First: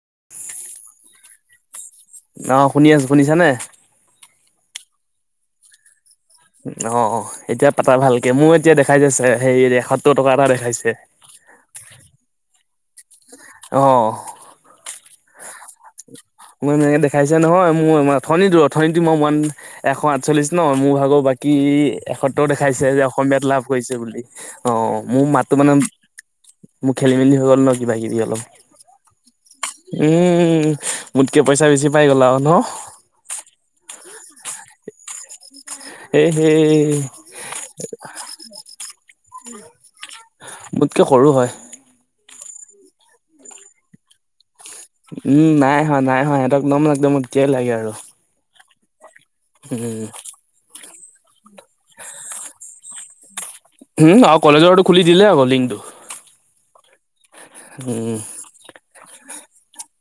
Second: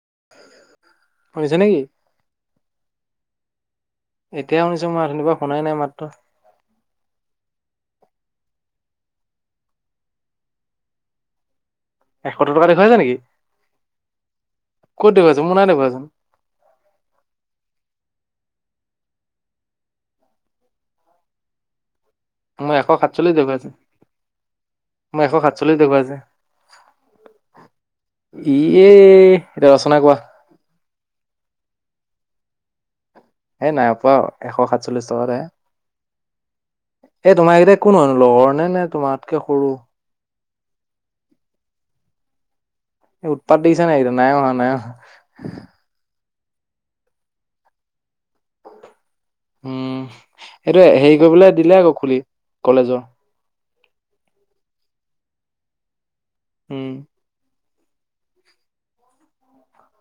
[inaudible] শুনিছে নেকি অ শুনি আছো শুনিছা নে এতিয়াহে শুনিছো মই অথনিপৰা শুনাই নাই মাতটো অ এতিয়া পাতা ভালকে মোৰ এতিয়া দেখাইছে সে এসত্তৰ টকা এটা দেখাইছে। এসত্তৰ টকা দেখুৱাইছে নেকি ক'ত দেখুৱাইছে। মোৰ নাই দেখুওৱা চোন। মই এনেকে দেখাইছো নহয় মোৰ [unintelligible] দূৰত অথনীটো মই ওৱান এশ আঠচল্লিশ ন মোৰ ভাগৰ বাকী এসত্তৰ মোৰ এশ দেখাইছে যে সাতচল্লিশ অসমীয়াত লাভ দেখুৱাইছে। কৰিছে বুলি অ মোৰ এশ মাযতো মানে সাতচল্লিশ দেখুৱাইছে। মোৰ খেলি মেলি হৈ গ'ল ন কিবা কিবি অলপ ইয়ে এতিয়া ৰচনা কোৱা। উম মোতকে পইচা বেছি পাই গলা আৰু ন সেই নাই পোৱা এশ সাতচল্লিশ টকা এটাহে এ হেই এ তোমাৰ কেইটা কোন হয়নো লগৰ নে নে তোমাতকে সৰু মোতকে সৰু হয়। এই উৎপাত দেখিছা নাই এইটো। নাই অহা, নাই অহা। উম, নাই অহা, নাই অহা। [unintelligible] উম! ত' হেৰি কৰিবলৈ দিলে আকৌ খুলি কলেজৰ। উম, অ'! কলেজৰটো খুলি দিলে আক লিংক। উম! উম,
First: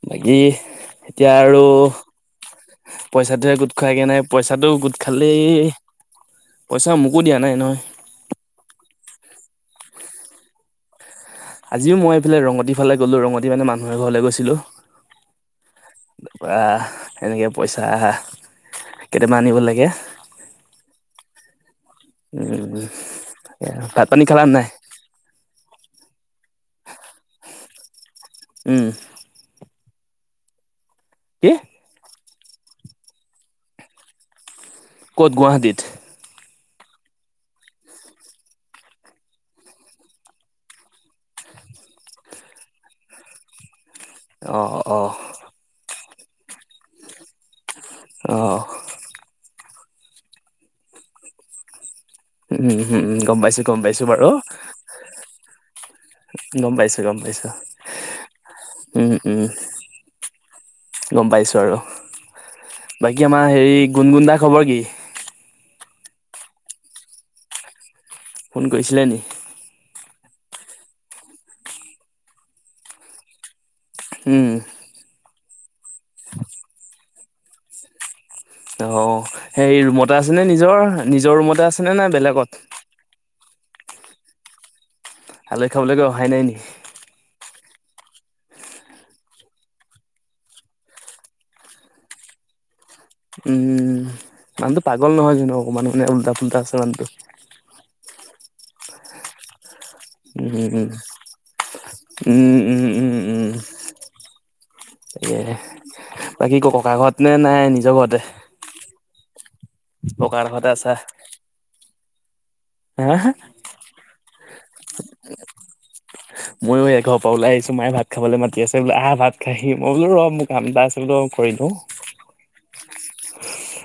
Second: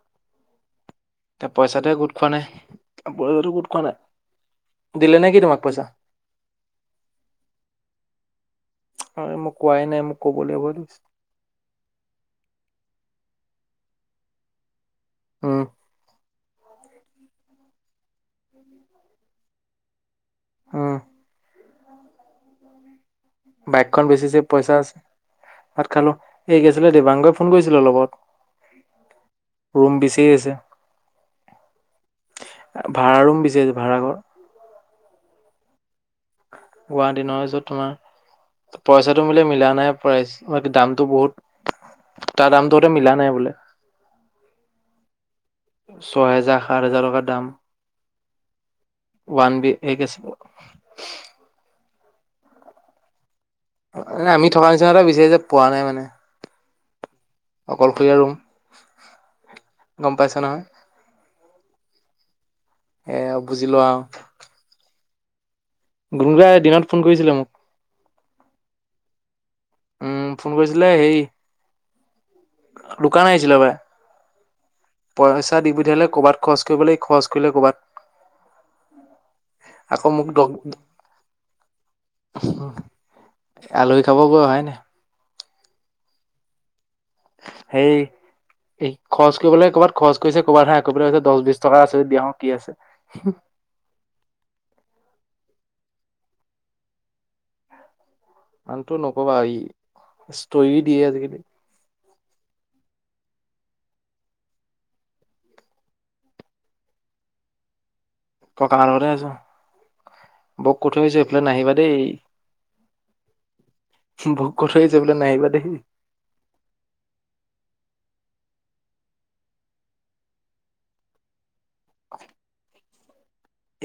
বাকী এতিয়া আৰু পইচাটোহে গোট খোৱা নাই। পইচাটোহে গোট খোৱাগে নাই। পইচাটো গোট দিলে নে কি খালেই, তোমাক পইচা? পইচা মোকো দিয়া নাই নহয়। মোক কোৱাই নাই মোক। ক'বলৈ ভয়ে আজিও মই এইফালে ৰঙতি ফালে গলোঁ। ৰঙতি মানে, মানুহ এঘৰলৈ গৈছিলোঁ। উম! বা! এেনেকে পইচা, কেইটামান আনিব লাগে। উম! [unintelligible] বাইকখন ভাত পানী বেচি যে, খালা নাই পইচা, ভাত খালোঁ। এই আছিলে দিবাংগই ফোন কৰিছিলে অলপ আগত। উম! কি হৈছে? কি? ভাড়া ৰুম দিছে, ভাড়াঘৰ। ক'ত গুৱাহাটীত? গুৱাহাটী নহয়। য'ত তোমাৰ, পইচাটো বোলে মিলা নাই প্ৰাইছ দামটো বহুত, তাৰ দামটো হঁতে মিলা নাই বোলে। অ'! অ'! ছয় হেজাৰ, সাত হেজাৰ টকাত দাম অ'! ওৱান বি, এই [unintelligible] উম, হু, গম পাইছোঁ। আমি থকা নিচিনা এটা বিচাৰি যে পোৱা নাই মানে। গম পাইছোঁ। গম পাইছোঁ। অকলশৰীয়া ৰুম উম, উম, গম পাইছা নহয় গম পাইছোঁ। [unintelligible] এ বাকী আমাৰ বুজি হেৰি, লোৱা গুণ গুণ দা খবৰ কি? গুণ গুণ দাই দিনত ফোন কৰিছিলে মোক। ফোন কৰিছিলে নি? উম, ফোন কৰিছিলে সেই দোকান আহিছিলে সঁপাই। উম। পইচা দি পঠিয়ালে কৱাত খৰচ কৰিব লাগে ই খৰচ কৰিলে কৰ'বাত। অ সেই আকৌ ৰুমতে মোক দ আছেনে নিজৰ নিজৰ ৰুমতে আছেনে নে বেলেগত। আলহী খাব গৈ অহাই নাই। আলহী খাবলৈকে অহাই নাই নেকি? সেই এই খৰচ কৰিবলৈ কৰ'বাত খৰচ কৰিছে কৰ'ৰবাত হে আকৌ পেলাই কৈছে দহ বিশ টকা আছে দিয়া অ কি আছে। উম মানুহটো পাগল নহয় জানো। অ মান মানে উল্টা ফুল্টা আছে মানুহটো। আনটো নকবা এই উম উ উম উম উম উম। এ বাকী ককা ঘৰত নে নাই নিজৰ ঘৰতে। ককাহেত ঘৰতে আছো। ককাৰ ঘৰতে বৌক কৈ আছা। থৈ আহিছো এইফালে নাহিবা দেই হা বৌক কৈ থৈ আহিছো এইফালে নাহিবা দেই ময়ো এঘৰৰ পৰা ওলাই আহিছো মায়ে ভাত খাবলৈ মাতি আছে বোলো আহ ভাত খাইি মই বোলো ৰ মোৰ কাম এটা আছে বোলো কৰি দিওঁ।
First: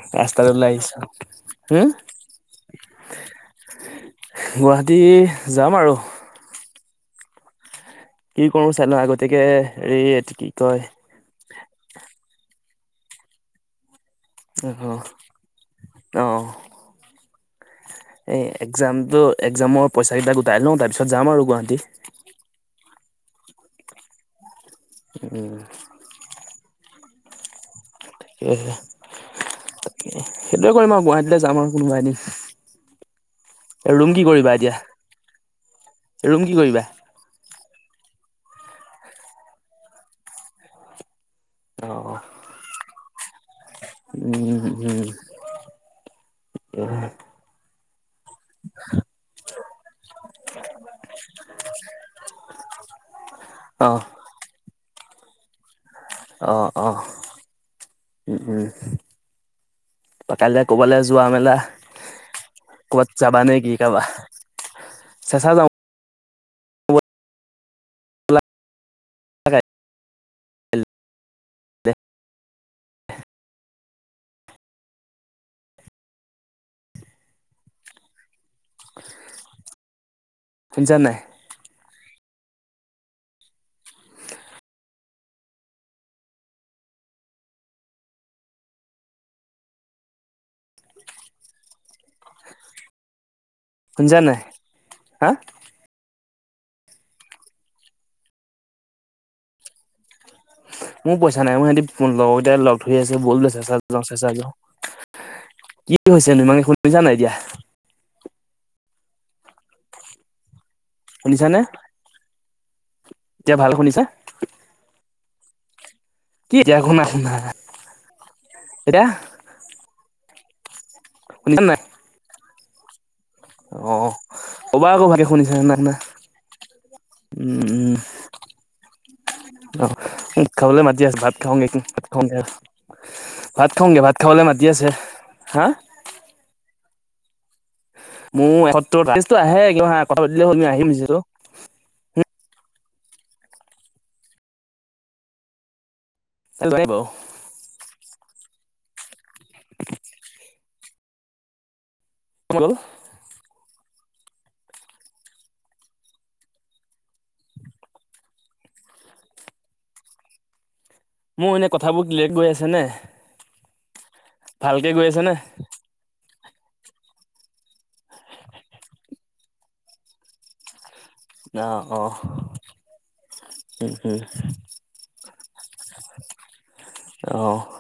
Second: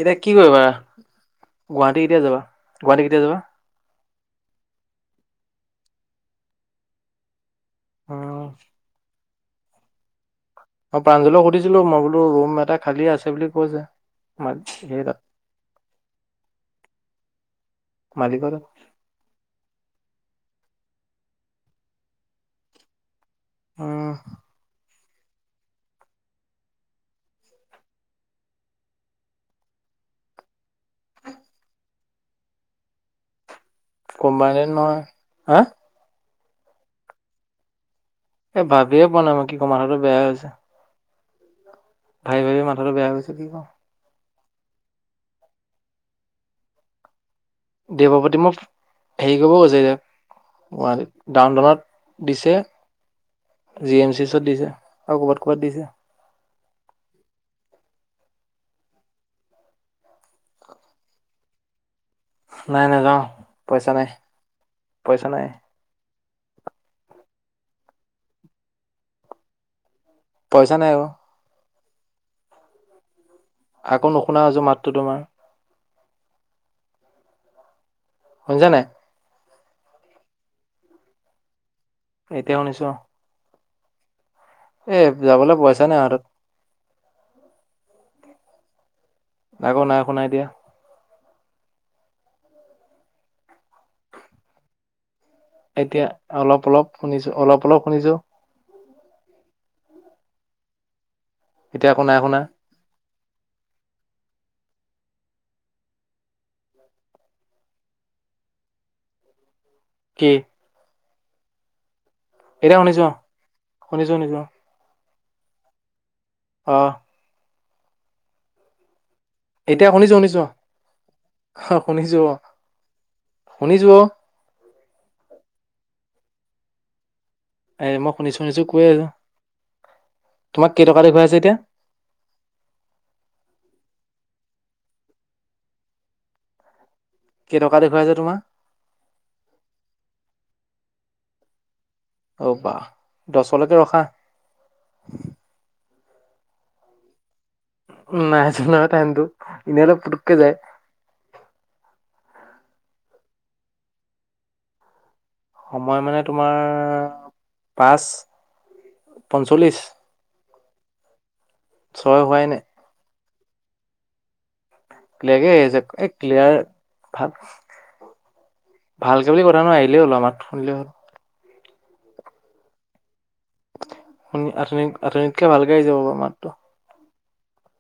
এতিয়া কি কৰিবা হম, গুৱাহাটী কেতিয়া যাবা গুৱাহাটী কেতিয়া যাবা। গুৱাহাটী যাম আৰু। কি উম কৰো চাই লওঁ আগতে। গতিকে হেৰি এইটো কি? কয় মই প্ৰাঞ্জলক সুধিছিলো মই বোলো ৰুম এটা। খালী আছে বুলি কৈছে। সেই অ', তাত অ' এই মালিকৰ তাত একজামটো, একজামৰ পইচা। গোটাই লওঁ তাৰ পিছত যাম আৰু গুৱাহাটী। উম উম। ঠিকে। তাকে, সেইটোয়ে কৰিম আৰু গুৱাহাটীলৈ যাম আৰু কোনোবা এদিন। ৰুম কি কৰিবা কম্বাইনে এতিয়া নহয় হা। ৰুম কি কৰিবা? এ ভাবিয়ে পোৱা নাই মই কি ক মাথাটো বেয়াই হৈ গৈছে। অ', ভাবি ভাবি মাথাটো বেয়া হৈ গৈছে। [unintelligible] উম উম। দেৱপাতি মোক হেৰি কৰিব কৈছে, গুৱাহাটী ডাউনটাউনত দিছে অ', জি এম চি এইচ ত দিছে। আৰু কবাত কবাত দিছে। অ', অ' উম উম কাইলৈ ক'বালে যোৱা মেলা। নাই কবাত নাযাওঁ জাবানে কি পইচা কাবা, নাই পইচা নাই চেঁচা যাওঁ। পইচা নাই অ। দে। আকৌ নুশুনা হৈছো মাতটো তোমাৰ। শুনিছা নাই। শুনিছা নাই? এতিয়া শুনিছো অ'। এ যাবলৈ পইচা নাই হাতত আকৌ নাই শুনা এতিয়া। শুনিছা নাই, হা। এতিয়া অলপ অলপ শুনিছো, অলপ অলপ শুনিছো। মোৰ পইচা নাই, মোৰ এতিয়া আকৌ সিহঁতি নাই লগৰ শুনা কেইটাই লগ ধৰি আছে বল চেঁচাত যাও কি হৈছে নো তুমাক শুনিছা নাই এতিয়া। কি? শুনিছা নে? এতিয়া শুনিছো অহ, এতিয়া ভাল শুনিছো, শুনিছো। কি অ এতিয়া আক নাই শুনা। এতিয়া। এতিয়া শুনিছো, শুনিছো। শুনিছা নাই অ', শুনিছো অ'। শুনিছো অ'। ক'বা আকৌ বাকি শুনিছা নে নাই শুনা। উম, এ উম মই শুনিছো শুনিছো কৈ আছো অ' তোমাক খাবলৈ কেই টকা মাতি আছ ভাত দেখুৱাইছে এতিয়া খাওগে, ভাত খাওগে, ভাত খাওগে, ভাত খাবলে মাতি। দি আছে হা। কেই টকা দেখুৱাইছে তোমাৰ মোৰ এসত্তৰ টা, লিষ্ট টো আহে কথা পাতিলে [unintelligible] আহিম। হেল্ল'। অ', বা দচলৈকে ৰখা। [unintelligible] নাই যোৱা নহয়, টাইমটো এনে হ'লে পুতুককে যায়। গ'ল সময় মানে তোমাৰ পাঁচ পঞ্চল্লিশ। মোৰ এনেই কথাবোৰ ক্লেয়াৰ হোৱাই গৈ নাই আছেনে। বেলেগে আহি আছে এক। ক্লিয়াৰ ভাল ভালকে বুলি কথা নাই আহিলে হ'ল, মাত শুনিলেই হ'ল। অ', -অ' উম উম শুনি [unintelligible] কিয় [unintelligible] [unintelligible] মাত্ৰ অ',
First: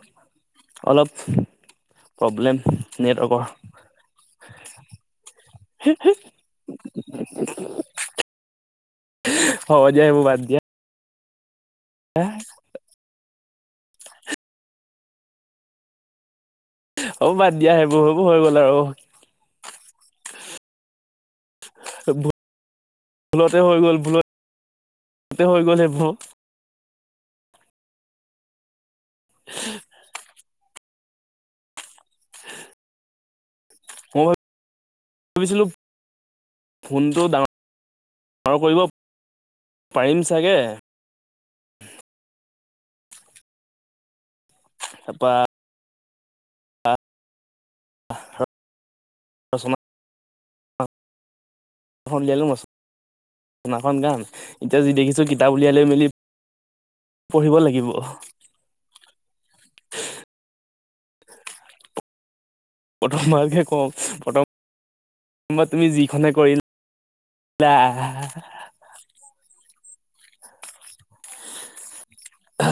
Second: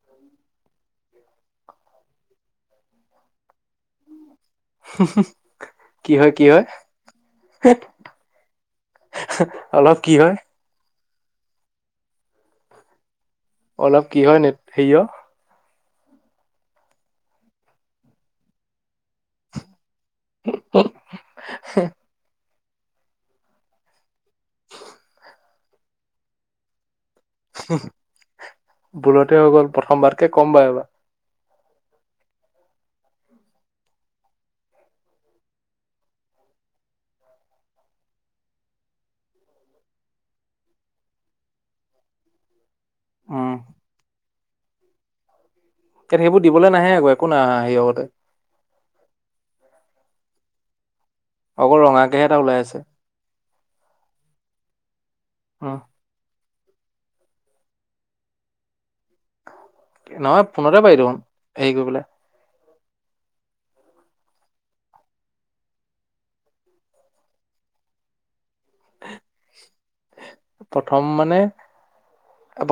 অলপ প্ৰব্লেম নেটৱৰ্কৰ। কি হয়, কি হয়, হ'ব অলপ দিয়া কি সেইবোৰ হয়। বাদ দিয়া [unintelligible] অলপ কি হয় নেট হেৰিয়ৰ। অ', বাদ দিয়া সেইবোৰ হৈ গ'ল আৰু। [inaudible] [unintelligible] ভুলতে হৈ গ'ল, ভুলত ভুলতে হৈ গ'ল সেইবোৰ। [inaudible] ভুলতে হৈ গ'ল প্ৰথমবাৰকে ক'ম বাৰু এইবাৰ। [inaudible] [inaudible] ভাবিছিলোঁ ফোনটো ডাঙৰ, ডাঙৰ কৰিব পাৰিম চাগে। উম। তাপা। সেইবোৰ দিবলৈ নাহে আকৌ একো নাই অহা। হেৰিয়ৰ আগতে [unintelligible] ৰচনাখন অকল ৰঙাকেহে এটা উলিয়ালো ওলাই আছে। ৰচনাখন গাম এতিয়া যি দেখিছো- কিতাপ উলিয়াই উম লৈ মেলি পঢ়িব লাগিব। নহয় ফোনতে পাৰি দেখোন হেৰি কৰিবলে প্ৰথবাৰকে কওঁ প্ৰথম তুমি যিখনে কৰিলা। [inaudible] প্ৰথম মানে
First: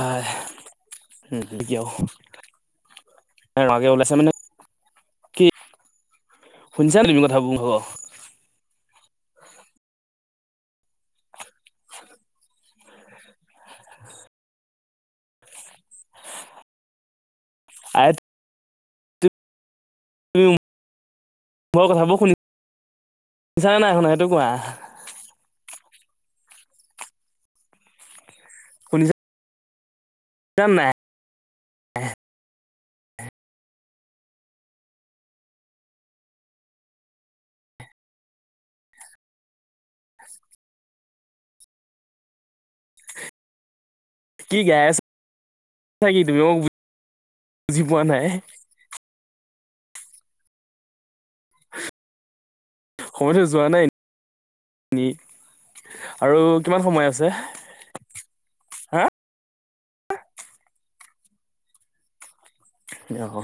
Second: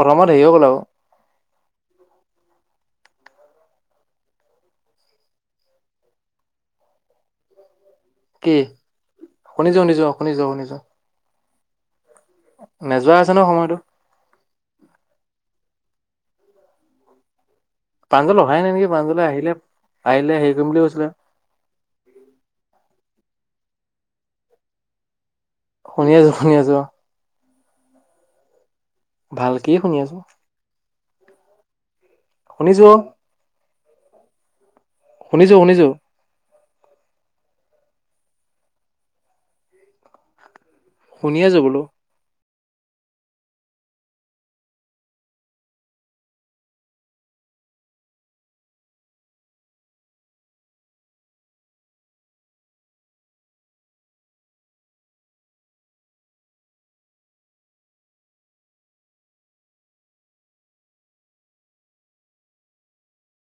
প্ৰথমত হেৰি হৈ গ'ল আৰু ওলাইছে মানে শুনিছানে তুমি কথাবোৰ মোৰ ভাগৰ কি শুনিছোঁ শুনিছোঁ অঁ, শুনিছোঁ। নেযোৱা আছে নহয় সময়টো। আই প্ৰাঞ্জল অহাই নাই নেকি? প্ৰাঞ্জল দা আহিলে আহিলে তুমি হেৰি কৰিম বুলি কৈছিলে। শুনিছানে নাই শুনা সেইটো কোৱা। শুনি আছো শুনি আছো। শুনিছা ভালকেই শুনি আছো। [unintelligible] শুনিছো অঁ, শুনিছো শুনিছো। শুনি আছো বোলো। কি গাই আছা কি তুমি মোক বুজি পোৱা নাই। সময়তো যোৱা নাই নি আৰু কিমান সময় আছে হা? যাব